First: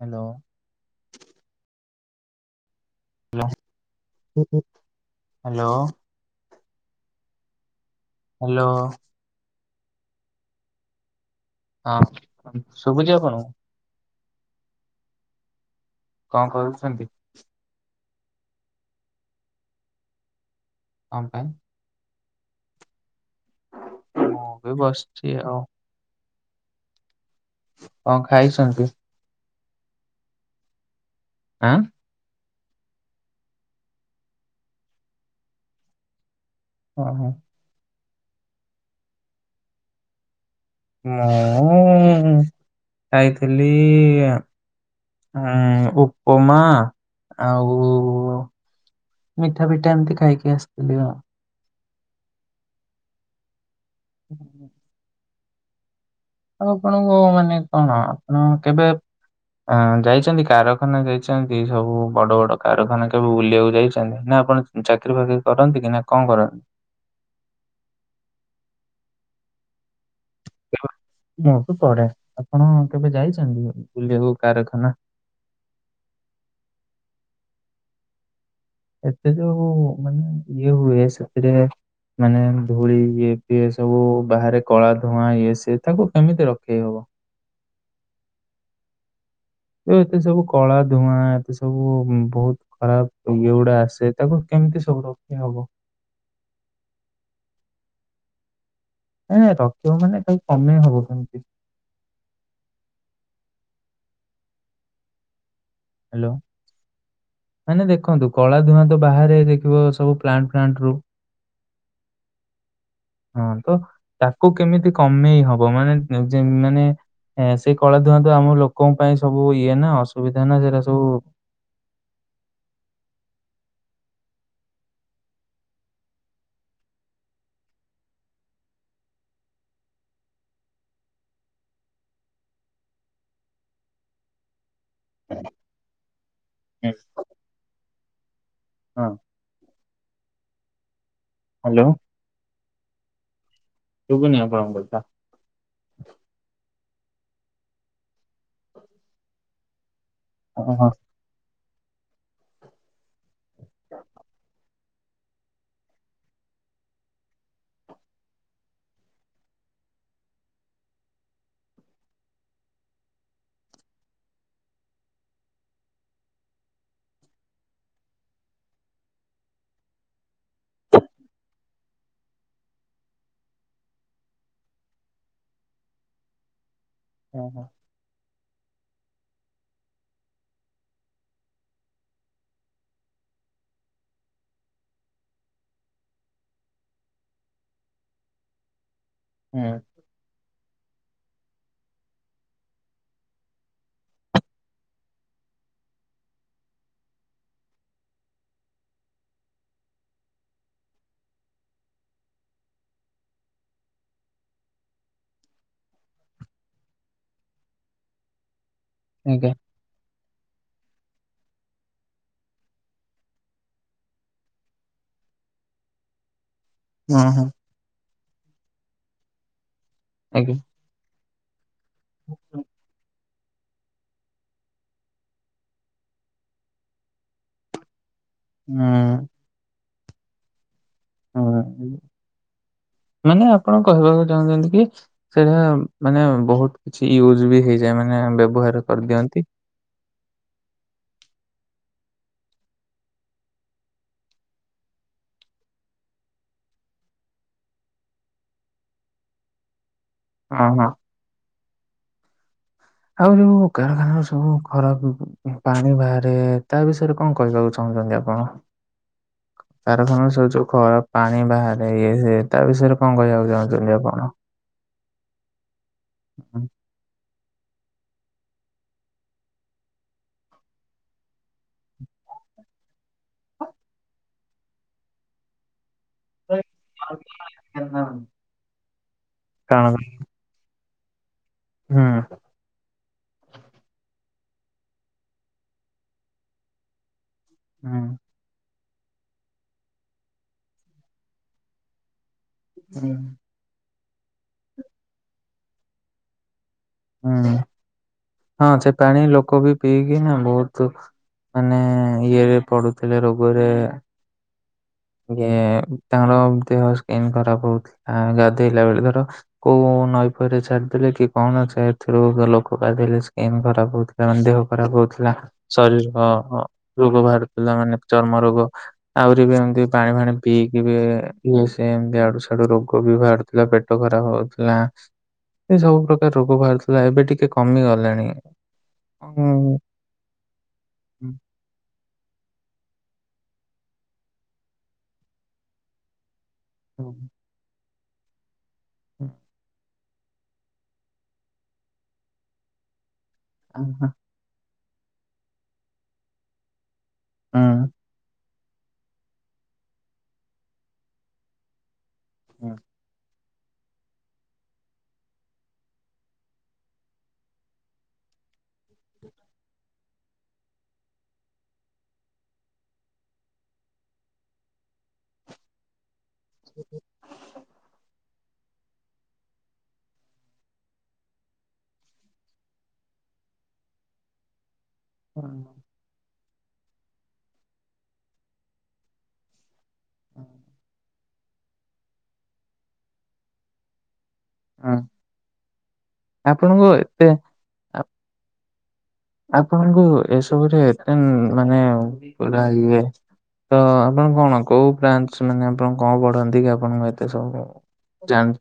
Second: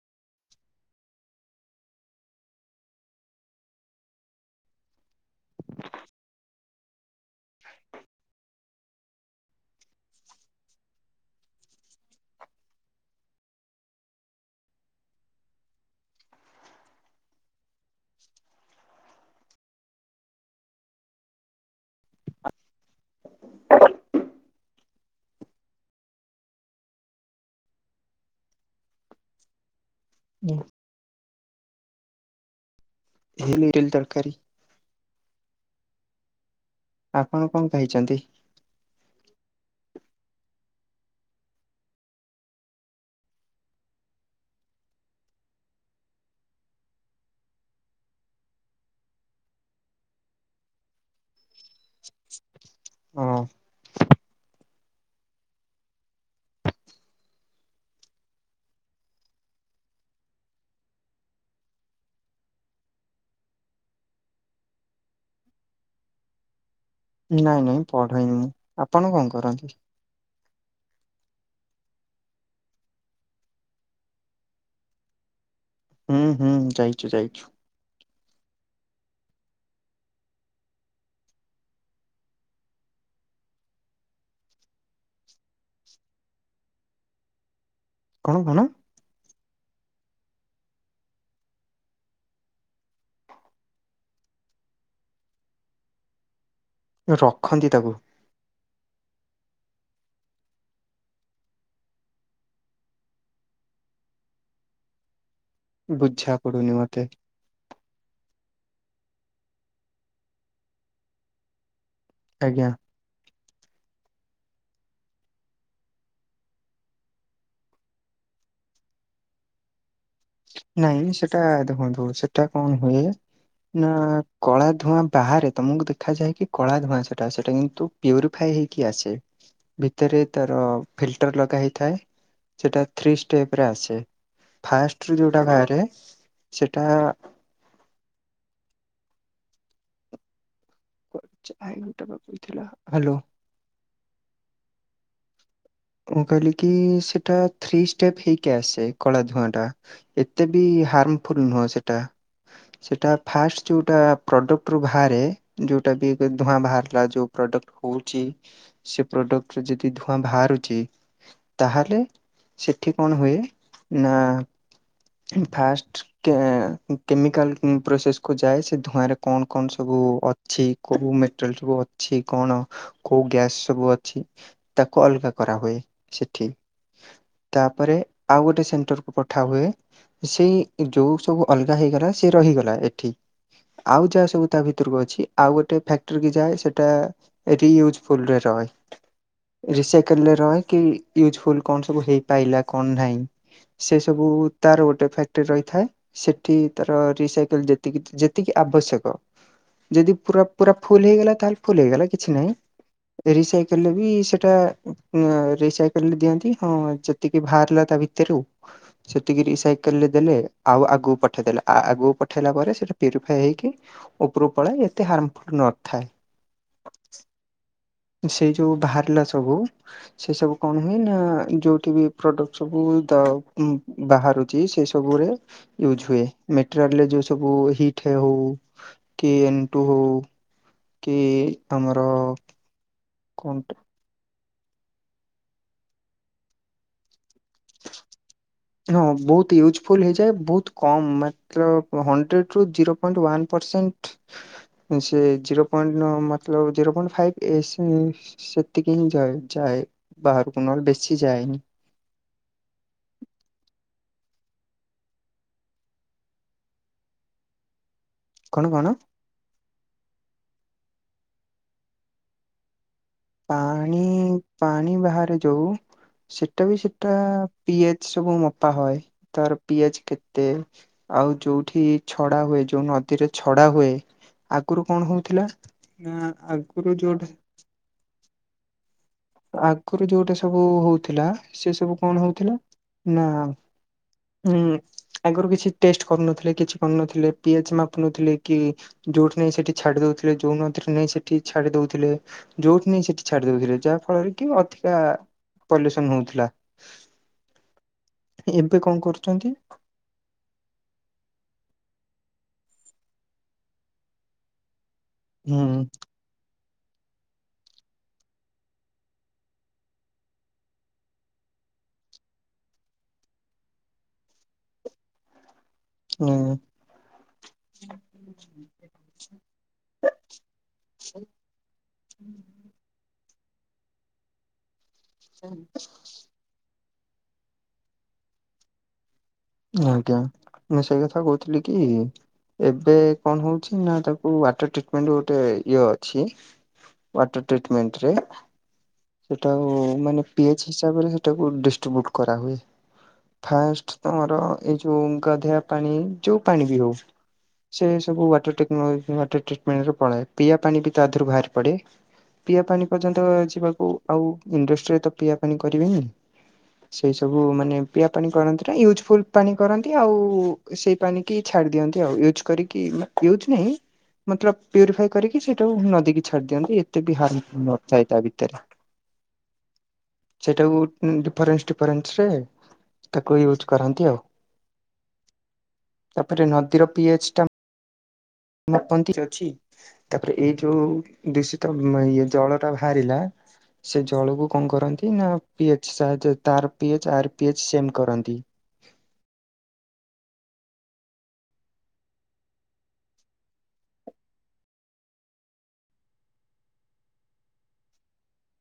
Hello. Hello [unintelligible] hello. ହଁ hello. ହଁ ଶୁଭୁଛି ଆପଣଙ୍କୁ। କଣ କରୁଛନ୍ତି? ଆମ ପାଇଁ? [inaudible] ମୁଁ ବି ବସିଛି ଆଉ। କଣ ଖାଇଛନ୍ତି? ନାଁ। ଆଁ। ହେ ମେରିଲ ତରକାରୀ। ଓହୋ ଆପଣ କଣ ଖାଇଛନ୍ତି? ମୁଁ ଉଁ ଖାଇଥିଲି ଇ ଆ? ହଁ ଉପମା ଆଉ ମିଠା ପିଠା ଏମିତି ଖାଇକି ଆସିଥିଲି ଆଉ। ହଁ। ହୁଁ ହଁ। ଆଉ ଆପଣଙ୍କୁ ମାନେ କଣ ଆପଣ କେବେ ଅ ଯାଇଛନ୍ତି କାରଖାନା ଯାଇଛନ୍ତି ସବୁ ବଡ ବଡ କାରଖାନା କେବେ ବୁଲିବାକୁ ଯାଇଛନ୍ତି ନା। ଆପଣ ଚାକିରୀ ଫାକିରୀ କରନ୍ତି କି ନା କଣ କରନ୍ତି? ନାଇଁ ନାଇଁ ପଢେନି ଆପଣ କଣ କରନ୍ତି? ହଁ ମୁଁ ତ ପଢେ ଆପଣ କେବେ ଯାଇଛନ୍ତି ବୁଲିବାକୁ କାରଖାନା? ହୁଁ ହୁଁ ଯାଇଛୁ ଯାଇଛୁ। ଏତେ ଯ ମାନେ ଇଏ ହୁଏ ସେଥିରେ ମାନେ ଧୂଳି ଇଏ ସିଏ ସବୁ ବାହାରେ କଳା ଧୂଆଁ ଇଏ ସିଏ ତାକୁ କେମିତି ରଖେଇ ହବ। [inaudible] କଣ କଣ? ଯ ଏତେ ସବୁ କଳା ଧୂଆଁ ଏତେ ସବୁ ବହୁତ ଖରାପ ଇଏ ଗୁଡା ଆସେ ତାକୁ କେ ଏମିତି ସବୁ ରୋକି ହବ। ରଖନ୍ତି ତାକୁ ନାଇ ନାଇଁ [unintelligible] ରଖି ମାନେ ତାକୁ କମେଇ ହବ କେମିତି ବୁଝା ହ୍ୟାଲୋ ପଡୁନି ମୋତେ। ମାନେ ଦେଖନ୍ତୁ କଳା ଧୂଆଁ ତ ବାହାରେ ଦେଖିବ ସବୁ ପ୍ଲାଣ୍ଟ ଫ୍ଲାଣ୍ଟ ରୁ ଆଜ୍ଞା। ହଁ ତ ତାକୁ କେମିତି କମେଇ ହବ ମାନେ ନିଜେ ମାନେ ହଁ ସେଇ କଳା ଧୁଆଁ ତ ଆମ ଲୋକଙ୍କ ପାଇଁ ସବୁ ଇଏ ନା ଅସୁବିଧା ନା ସେଇଟା। ନାଇଁ ସେଟା ଦେଖନ୍ତୁ ସେଟା କଣ ହୁଏ ନା କଳା ଧୂଆଁ ବାହାରେ ତମକୁ ଦେଖାଯାଏ କି କଳା ଧୂଆଁ ସେଟା ସେଇଟା କିନ୍ତୁ ପ୍ୟୁରିଫା ହେଇକି ଆସେ। ଭିତରେ ତାର ଫିଲଟର ଲଗା ହେଇଥାଏ। ସେଇଟା ଥ୍ରୀ ଷ୍ଟେପ ରେ ଆସେ। ଯୋଉଟା ବାହାରେ ସେଇଟା ହଁ। Hello hello. ଶୁଭୁନି ଆପଣ କଥା। ମୁଁ କହିଲି କି ସେଇଟା ଥ୍ରୀ ଷ୍ଟେପ ହେଇକି ଆସେ ଏ କଳା ଧୁଆଁ ଟା। ଏତେ ବି ହଁ ହଁ ହାର୍ମଫୁଲ ନୁହଁ ସେଇଟା। ସେଇଟା ଫାଷ୍ଟ ଯୋଉଟା ପ୍ରଡକ୍ଟ ରୁ ବାହାରେ ଯୋଉଟା ବି ଧୂଆଁ ବାହାରିଲା ଯୋଉ ପ୍ରଡ୍ ହଉଛି ସେ ପ୍ରଡକ୍ଟ ଯଦି ଧୂଆଁ ବାହାରୁ ଛି ତାହେଲେ ସେଠି କଣ ହୁଏ ନା। ଫାଷ୍ଟ କେ କେମିକାଲ ପ୍ରୋସେସ୍ କୁ ଯାଏ ସେ ଧୂଆଁ ରେ କଣ କଣ ସବୁ ଅ କୋଉ ମଟେରିଆଲ ସବୁ ଅଛି କଣ କୋଉ ଗ୍ୟାସ ସବୁ ଅଛି ତାକୁ ଅଲଗା କରାହୁଏ ସେଠି ହଁ ହଁ, ତାପରେ ଆଉ ଗୋଟେ ସେଣ୍ଟରକୁ ପଠା ହୁଏ ସେଇ ଯୋଉ ସବୁ ଅଲଗା ହେଇଗଲା ସେ ରହିଗଲା ଏଠି ଆଉ ଯାହା ସବୁ ତା ଭିତରକୁ ଅଛି ଆଉ ଗୋଟେ ଫ୍ୟାକ୍ଟରି କି ଯାଏ ସେଟା ୟୁଜଫୁଲରେ ର ଥାଏ ହୁଁ ରିସାଇକେଲରେ ରହେ କି ୟୁଜଫୁଲ କଣ ସବୁ ହେଇପାରଲା କଣ ନାହିଁ ସେ ସବୁ ତାର ଗୋଟେ ଫ୍ୟାକ୍ଟ୍ରି ରହିଥାଏ ସେଠି ତାର ରିସାଇକେଲ ଯେତିକି ଯେତିକି ଆବଶ୍ୟକ ଯଦି ପୁରା ପୁରା ଫୁଲ ହେଇଗଲା ତାହେଲେ ଫୁଲ ହେଇଗଲା କିଛି ନାହିଁ। ରିସାଇକେଲରେ ବି ସେଇଟା ରିସାଇକେଲରେ ଦିଅନ୍ତି ହଁ ଯେତିକି ବାହାରିଲା ତା ଭିତରୁ ଆଜ୍ଞା ସେତିକିରି ସାଇକେଲରେ ଦେଲେ ଆଉ ଆଗକୁ ପଠେଇଦେଲେ ଆଗକୁ ପଠେଇଲା ପରେ ସେଟା ପ୍ୟୁରିଫାଇ ହେଇକି ଉପରୁକୁ ପଳେଇ ଏତେ ହାର୍ମଫୁଲ ନ ନଥାଏ। ହଁ ହଁ ସେ ଯୋଉ ବାହାରିଲା ସବୁ ସେ ସବୁ ଆଜ୍ଞା। କଣ ହୁଏ ନା ଯୋଉ ଟିଭି ପ୍ରଡ଼କ୍ଟ ହୁଁ ସବୁ ଦାଅ ଉଁ ବାହାରୁଛି ସେ ସବୁରେ ୟୁଜ୍ ହୁଏ ମେଟେରିଆଲ ରେ ଯେଉଁ ସବୁ ହିଟ୍ ଠେ ହଉ କି ଏଣ୍ ଟୁ ହଉ କି ହୁଁ ଆମର ମାନେ କଣ ତ ଆପଣ କହିବାକୁ ଚାହୁଁଛନ୍ତି କି ସେଇଟା ମାନେ ବହୁତ କିଛି ୟୁଜ ବି ହେଇଯାଏ ମାନେ ବ୍ୟବହାର ହଁ କରିଦିଅନ୍ତି। ବହୁତ ୟୁଜଫୁଲ ହେଇଯାଏ ବହୁତ କମ ମା ତ ହଣ୍ଡ୍ରେଡ ରୁ ଜିରୋ ପଏଣ୍ଟ ୱାନ ପରସେଣ୍ଟ ସେ ଜିରୋ ପଏଣ୍ଟ ମ ମତଲବ୍ ଜିରୋ ପଏଣ୍ଟ ଫାଇବ ଏସ ସେତିକି ହିଁ ଯାଏ। ବାହାର କୁ ହଁ ହଁ ନହେଲେ ବେଶି ଯାଏନି। ଆଉ ଯୋଉ କାରଖାନ ର ସବୁ ଖରାପ ଉ ପାଣି ବାହାରେ ତା ବିଷୟରେ କଣ କହିବାକୁ ଚାହୁଁଛନ୍ତି ଆପ୍ ଣ କଣ କଣ କାରଖାନା ସ ଯ ଖରାପ ପାଣି ବାହାରେ ଇଏ ତା ବିଷୟରେ କଣ କହିବାକୁ ଚାହୁଁଛନ୍ତି ପାଣି ଆପଣ? ପାଣି ବାହାରେ ଯୋଉ ସେଇଟା ବି ସେଇଟା ପିଆଜି ସବୁ ମପା ହଏ ତାର ପିଆଜି କେତେ ଆଉ ଯୋଉଠି ଛଡା ହୁଏ। ଯୋଉ ନଦୀରେ ଛଡା ହୁଏ ଆଗରୁ କଣ ହଉଥିଲା ନାଁ ଆଗରୁ ଯୋଉ କାରଣ ଆଗରୁ ଯୋଉଟା ସବୁ ହଉଥିଲା ସେ ସବୁ ହୁଁ କଣ ହଉଥିଲା ନା ହୁଁ ଆଗରୁ କିଛି ଟେଷ୍ଟ କରୁନଥିଲେ କିଛି କରୁନଥିଲେ ପି ଏଚ ହୁଁ ମାପୁ ନଥିଲେ କି ଯୋଉଠି ନେଇ ସେଠି ଛାଡି ଦଉଥିଲେ ଯୋଉ ନଦୀରେ ନାଇ ସେଠି ଛାଡି ଦଉଥିଲେ। ଯୋଉଠି ନେଇ ସେଠି ଛାଡି ଦଉଥିଲେ ଯାହା ଫଳରେ କି ଅଧିକା ପଲ୍ୟୁସନ ହଉଥିଲା। ହୁଁ। ହଁ ଏବେ ସେ କଣ ପାଣି କରୁଛନ୍ତି ଲୋକ ବି ପିଇକି ନା ବହୁତ ମାନେ ଇଏରେ ପଡୁଥିଲେ ରୋଗରେ। ଯେ ହୁଁ ତାଙ୍କର ଦେହ ସ୍କିନ୍ ଖରାପ ହଉଥିଲା ଗାଧୋଇଲା ବେଳେ ଧର କୋଉ ନଈ ପହିରେ ଛାଡିଦେଲେ କି କଣ ସାୟତଥୁରୁ ଲୋକ ଗାଧେଇଲେ ସ୍କିନ୍ ଖରାପ ହଉଥିଲା ମାନେ ଦେହ ଖରାପ ହଉଥିଲା। ଶରୀର ହୁଁ ଅ ରୋଗ ବାହାରୁଥିଲା ମାନେ ଚର୍ମ ରୋଗ ଆହୁରି ବି ଏମିତି ପାଣି ଫାଣି ପିଇକି ବି ଇଏ ସେ ଏମତି ଇଆଡୁ ସିଆଡୁ ରୋଗ ବି ବାହରୁଥିଲା ପେଟ ଖରାପ ହଉଥିଲା ଏ ସବୁ ପ୍ରକାର ରୋଗ ବାହାରୁଥିଲା। ହେଲା ଏବେ ଟିକେ କମି ଗଲାଣି। ହୁଁ ଆଜ୍ଞା ମୁଁ ସେଇ କଥା ହୁଁ କହୁଥିଲି କି ଏବେ କଣ ହଉଛି ନା ତାକୁ ୱାଟର ଟିଟମେଣ୍ଟ ଗୋଟେ ଇଏ ଅଛି ହୁଁ ୱାଟର ଟିଟମେଣ୍ଟ ରେ ସେଇଟା ମାନେ ପି ଏଚ୍ ହିସାବରେ ହେଇ ଟାକୁ ଡିଷ୍ଟ୍ରିବୁଟ୍ କରା ହୁଏ ଫାଷ୍ଟ ହୁଁ ର ଏଇ ଯୋଉ ଗାଧୁଆ ପାଣି ଯୋଉ ପାଣି ବି ହଉ ସେ ହୁଁ ସବୁ ୱାଟର ଟେକ୍ ର ୱାଟର ଟ୍ରିଟମେଣ୍ଟ ର ପାଣି ପିଆବା ପାଣି ବି ତାଧିରୁ ବାହାରି ପଡେ ପିଇବା ହୁଁ ପାଣି ପର୍ଯ୍ୟନ୍ତ ଦେଖିବାକୁ ଆଉ ଇଣ୍ଡଷ୍ଟିରେ ତ ପିଇବା ପାଣି କରିବେନି। ସେଇ ସବୁ ମାନେ ପିଆ ପାଣି କରନ୍ତି। ୟୁଜ ଫୁଲ ପାଣି କରନ୍ତି ଆଉ ସେଇ ପାଣି କିି ଛାଡି ଦିଅନ୍ତି ଆଉ ୟୁଜ୍ କରିକି ୟୁଜ ନାହିଁ। ମତଲବ ପ୍ୟୁରିଫାଇ କରିକି ସେଇଟାକୁ ନଦୀ କୁ ଛାଡି ଦିଅନ୍ତି ଏତେ ବି ହାର୍ମଫୁଲ ନଥାଏ ତା ଭିତରେ। ସେଇଟାକୁ ଡିଫରେନ୍ସ କରନ୍ତି ସେ। ତାକୁ ୟୁଜ୍ କରାନ୍ତି ଆଉ। ହୁଁ। ତାପରେ ନଦୀର ପିଏଚ୍ ଟା। ମାପନ୍ତିରେ ଅଛି ତାପରେ ଏଇ ଯୋଉ ଦୂଷିତ ଉମ୍ ଇଏ ଜଳ ଟା ବାହାରିଲା ସେ ଜଳକୁ କଣ ହୁଁ। କରନ୍ତି ନା ପି ଏ ସାହାର୍ଯ୍ୟ ତାର ଆପଣଙ୍କୁ ପି ଏଚ୍ ଏତେ ୟାର ପି ଏଚ୍ ସେମ୍ କରନ୍ତି। ଆପଣଙ୍କୁ ଏସବୁରେ ଏଫ୍ ଏମ୍ ମାନେ ପୁରା ଇଏ ତ ଆପଣ କଣ କୋଉ ବାଞ୍ଚ ମାନେ ଆପଣ କଣ ପଢନ୍ତି କି ଆପଣଙ୍କୁ ଏତେ ସବୁ ଯାଣ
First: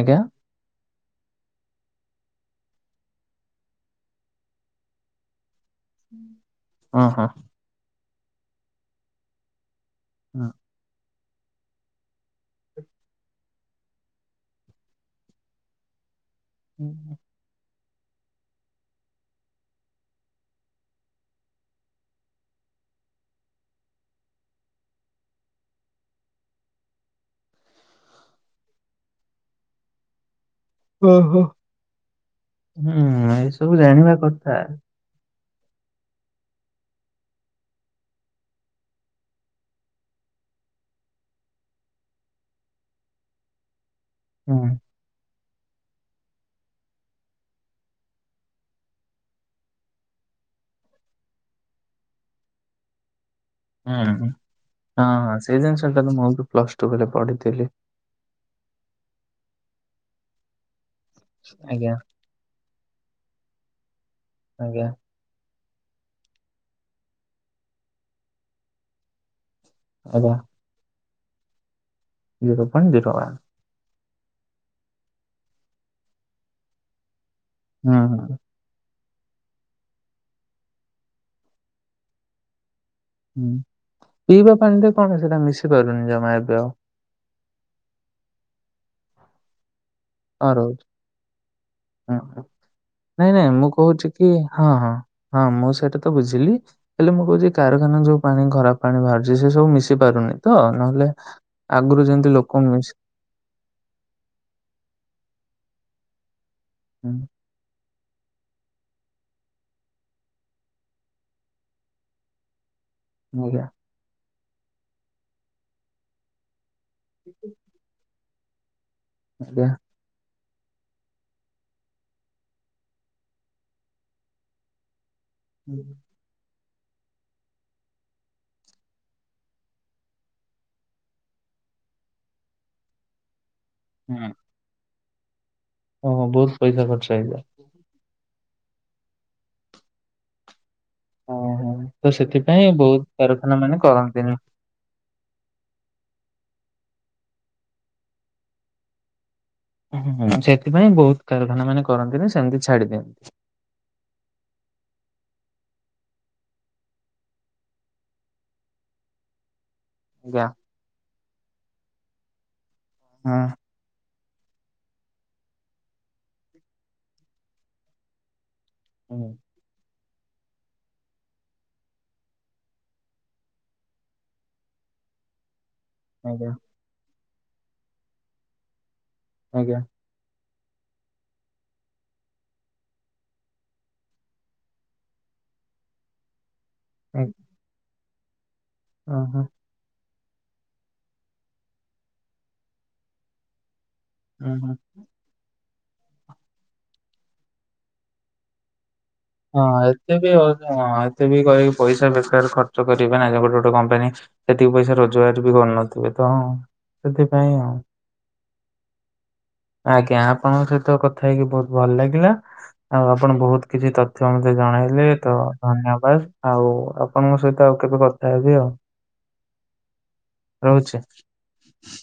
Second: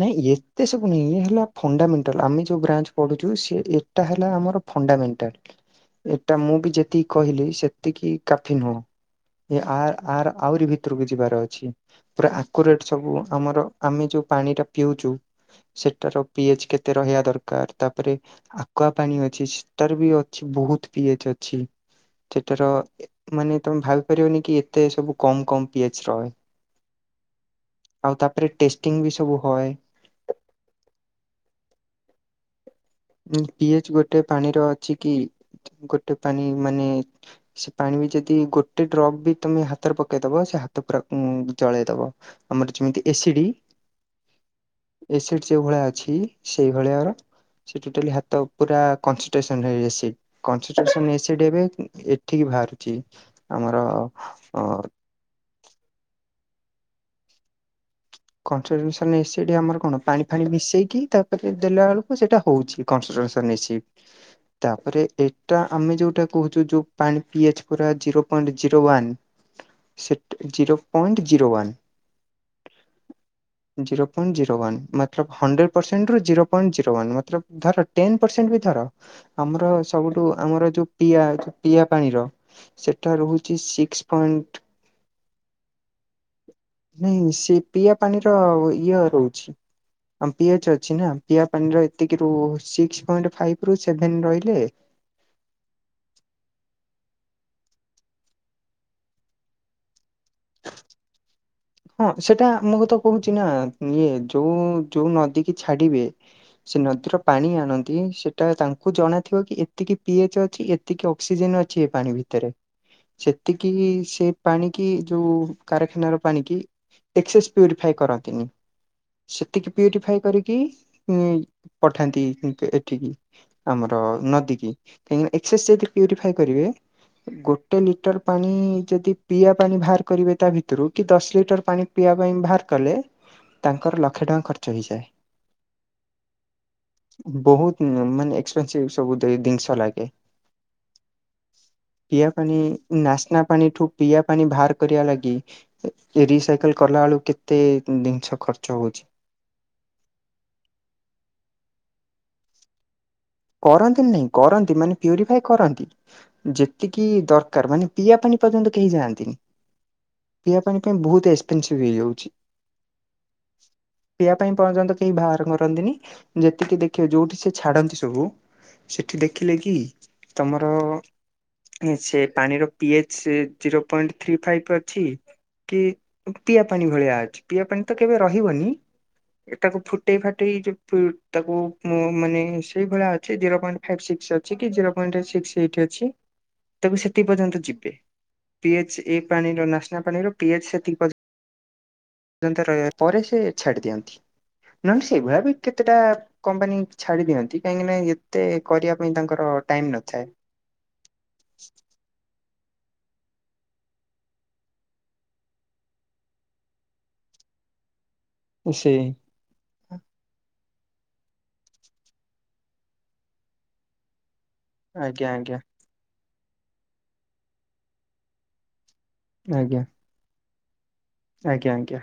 ନାଁଇ ଏତେ ସବୁ ଇଏ ହେଲା ଫଣ୍ଡାମେଣ୍ଟାଲ ଆମେ ଯୋଉ ବ୍ରାଞ୍ଚ ପଢୁଚୁ ସିଏ ଏଟା ହେଲା ଆମର ଫଣ୍ଡାମେଣ୍ଟାଲ। ଏଟା ମୁଁ ବି ହଁ ଯେତିକି ହଁ। କହିଲି ସେତିକି କାଫି ନୁହଁ। ଏ ଆ ଆର ଆହୁରି ଭିତରକୁ ଯିବାର ଅଛି। ପୁରା ଆକୁରେଟ୍ ସବୁ ଆମର ଆମେ ଯୋଉ ପାଣି ଟା ପିଉଚୁ। ସେଟାର ପିଏଚ୍ କେତେ ହଁ। ରହିବା ଦରକାର। ତା ପରେ ଆକୁଆ ପାଣି ଅଛି। ସେଟାର ବି ଅଛି ବୋହୁତ ପି ଏଚ୍ ଅଛି। ସେଟାର ଏ ମାନେ ତମେ ଭାବି ପାରିବନି କି ଏତେ ସବୁ କମ୍ କମ୍ ପିଏଚ୍ ରହେ। ଆଉ ତାପରେ ଟେଷ୍ଟିଂ ବି ସବୁ ହଏ। ଓହୋ ହୁଁ ଏସବୁ ପିଏଚ ଜାଣିବା ଗୋଟେ କଥା। ପାଣିର ଅଛି କି ଗୋଟେ ପାଣି ମାନେ ସେ ପାଣି ବି ଯଦି ଗୋଟେ ଡ୍ରପ ବି ତମେ ହାତରେ ପକେଇଦବ ହାତ ପୁରା ଉଁ ଜଳେଇ ଦବ ଆମର ଯେମିତି ଏ ସି ଡି ହଁ। ସେଇ ଭଳିଆ ଅଛି ସେଇଭଳିଆ ର ସେ ଟୋଟାଲୀ ହାତ ପୁରା କନଶିଷ୍ଟେସନ୍ ରେ ଏସି କନଶିଷ୍ଟେସନ୍ ରେ ଏସି ଦେବେ ଠିକ ବାହାରୁଚି ଆମର ହୁଁ ହୁଁ ଅ ହଁ ହଁ ସେଇ ଜିନିଷା ଟା ବି ମୁଁ ବି ପ୍ଲସ ଟୁ ବେଳେ ପଢିଥିଲି। କନଶିଷ୍ଟେସନ୍ ଏସି ରେ ଆମର କଣ ପାଣି ଫାଣି ମିଶେଇକି ତାପରେ ଦେଲା ଆଜ୍ଞା। ବେଳକୁ ସେଇଟା ହଉଚି। କନଶିଷ୍ଟେସନ୍ ଏସି ଆଜ୍ଞା ତାପରେ ଏ ଟା ଆମେ ଯୋଉଟା କହୁଚୁ ଯଉ ପାଣି ପି ଏଚ୍ ପୁରା ଜିରୋ ପଏଣ୍ଟ ଜିରୋ ୱାନ୍। ଆଜ୍ଞା ସେଟ zero point zero one. Zero point zero one. Zero point zero one ମାତ୍ର ହଣ୍ଡ୍ରେଟ୍ ପରସେଣ୍ଟ ରୁ ଜିରୋ ପଏଣ୍ଟ ଯୋରୋ ୱାନ୍ ମାତ୍ର ଧର ହୁଁ ଟେନ ହୁଁ। ପରସେଣ୍ଟ ବି ଧର। ଆମର ସବୁଠୁ ଆମର ଯୋଉ ପିଆ ଯୋଉ ପିଆ ପାଣିର ସେଟା ରହୁଚି ହୁଁ। ସିକ୍ସ ପିଇବା ପଏଣ୍ଟ ପାଣିରେ କଣ ସେଟା ମିଶି ପାରୁନି ଜମା ଏବେ ଆଉ ନାଇଁ ସେଇ ପିଇବା ପାଣିର ଇଏ ରହୁଛି ଆମ ପି ହଁ ଏଚ୍ ରହୁଛି ଅଛି ନା ପିଆ ପାଣିର ଏତିକି ରୁ ହୁଁ। ସିକ୍ସ ନାଇଁ ପଏଣ୍ଟ ନାଇଁ ମୁଁ ଫାଇଭ ରୁ କହୁଛି ସେଭନ କି ରହିଲେ ହଁ ହଁ ହଁ ମୁଁ ସେଇଟା ତ ବୁଝିଲି ହେଲେ ମୁଁ କହୁଚି କାରଖାନା ଯୋଉ ପାଣି ଖରାପ ପାଣି ବାହାରୁଚି ସେ ସବୁ ମିଶି ପାରୁନି ତ ନହେଲେ ଆଗରୁ ହଁ ଯେମିତି ସେଟା ଲୋକ ମୁମକୁ ମିଶି ତ କହୁଛି ନା ଇଏ ଯୋଉ ଯୋଉ ନ [unintelligible] ଛାଡିବେ ସେ ହୁଁ ନଦୀର ପାଣି ଆଣନ୍ ସେଟା ତାଙ୍କୁ ଜଣାଥିବ କି ଏତିକି ପି ଏଚ ଅଛି ଏତିକି ଅକ୍ସିଜେନ ଅଛି ଏ ପାଣି ଭିତରେ ଆଜ୍ଞା ସେତିକି ସେ ପାଣି କି ଯୋଉ କାରଖାନାର ପାଣି କି ଏକ୍ସସେ ପ୍ୟୁରିଫାଏ କରନ୍ତିନି ଆଜ୍ଞା। ସେତିକି ପ୍ୟୁରିଫଏ କରି କି ଉ ପଠାନ୍ତି [unintelligible] ଏଠିକି ଆମର ନଦୀ କି କାହିଁକିନା ଏକ୍ସେସ ଯଦି ପ୍ୟୁରିଫାଇ କରିବେ। ଗୋଟେ ଲିଟର ପାଣି ଯଦି ପିଆବା ପାଣି ବାହାର କରିବେ ତା ଭିତରୁ କି ଦଶ ଲିଟର ପାଣି ପିଇବା ପାଇଁ ବାହାର କଲେ ତାଙ୍କର ଲକ୍ଷେ ହୁଁ ଟଙ୍କା ଖର୍ଚ୍ଚ ହେଇଯାଏ। ଓହୋ ବହୁତ ପଇସା ଖର୍ଚ୍ଚ ହେଇଯାଏ। ବହୁତ ମାନେ ଏକ୍ସପେସିଭ ସବୁ ଜିନିଷ ଲାଗେ। ଓହୋ। ତ ପିଆ ପାଣି ସେଥିପାଇଁ ବହୁତ ନାସ୍ନା କାରଖାନା ପାଣି ମାନେ ଠୁ ପିଆ କରନ୍ତିନି। ପାଣି ବାହାର କରିବା ଲାଗି କି ରିସାଇକେଲ କଲା ବେଳୁ କେତେ ଜିନିଷ ଖର୍ଚ୍ଚ ହଉଛି। ହୁଁ ସେଥିପାଇଁ ବହୁତ କାରଖାନା ମାନେ କରନ୍ତି ନା ସେମିତି ଛାଡି ଦିଅନ୍। କରନ୍ତି ନାଇଁ କରନ୍ତି ମାନେ ପ୍ୟୁରିଫାଇ କରନ୍ତି ଯେତିକି ଦରକାର ମାନେ ପିଇବା ପାଇଁ [unintelligible] କେହି ଯାଆନ୍ତିନି ଆଜ୍ଞା। ପିଇବା ପାଣି ପାଇଁ ବହୁତ ଏକ୍ସପେନସିଭ ହେଇଯାଉଛି। ହଁ। ପିଇବା ପାଇଁ ପର୍ଯ୍ୟନ୍ତ କେହି ବାହାର କରନ୍ତିନି ଯେତିକି ଦେଖିବ ଯୋଉଠି ସେ ଛାଡନ୍ତି ସବୁ ସେଠି ହୁଁ, ଦେଖିଲେ କି ତମର ସେ ପାଣିର P H zero point three five ଅଛି। କି ଆଜ୍ଞା ପିଆ ପାଣି ଭଳିଆ ଅଛି ପିଆ ପାଣି ତ କେବେ ରହିବନି ଆଜ୍ଞା। ଏଟାକୁ ଫୁଟେଇ ଫାଟ ଗଟଇ ତାକୁ ମାନେ ସେଇ ଭଳିଆ ଅଛି ଜିରୋ ପଏଣ୍ଟ ଫାଇ ସିକ୍ସ ଅଛି କି ଜିରୋ ପଏଣ୍ଟ ସିକ୍ସ ଏଇଟ୍ ଅଛି। ତାକୁ ସେଠ ଆଜ୍ଞା ପର୍ଯ୍ୟନ୍ତ ଯିବେ। ପିଏଚ ଏ ଓହୋ ପାଣିର ନାସ୍ନା ପାଣିର ପିଏଚ ସେଥି ରହ ପରେ ସେ ଛାଡି ଦିଅନ୍ତି ଓହୋ। ନ ସେଇଭଳିଆ କେତେଟା କମ୍ପାନୀ ଛାଡି ଦିଅନ୍ତି କାହିଁକି ନା ଯେତେ କରିବା। ପାଇଁ ତାଙ୍କର ହଁ ଟାଇମ ଏତେ ନଥାଏ। ବି ହଁ ଏତେ ବି କହିି ପଇସା ବେକାର ଖର୍ଚ୍ଚ କରିବେ ନା ଗୋଟେ ଗୋଟେ କମ୍ପାନୀ ସେତିକି ପଇସା ରୋଜଗାର ବି କରିନଥିବେ ତଁ। ସେଥିପାଇଁ ଆଉ ସେ ଆଜ୍ଞା ଆପଣ ସେ। କଥା ହେଇକି ବହୁତ ଭଲ ଲାଗିଲା ଆଉ ଆପଣ ବହୁତ କିଛି ତଥ୍ୟ ମତ ମତ ଜଣେଇଲେ ଆଜ୍ଞା ତ ଆଜ୍ଞା ଧନ୍ୟବାଦ ଆଉ ଆପଣଙ୍କ ସହିତ ଆଉ କେତେ କଥା ହେବ ଆଉ। ଆଜ୍ଞା। ରହୁଛି। ଆଜ୍ଞା ଆଜ୍ଞା।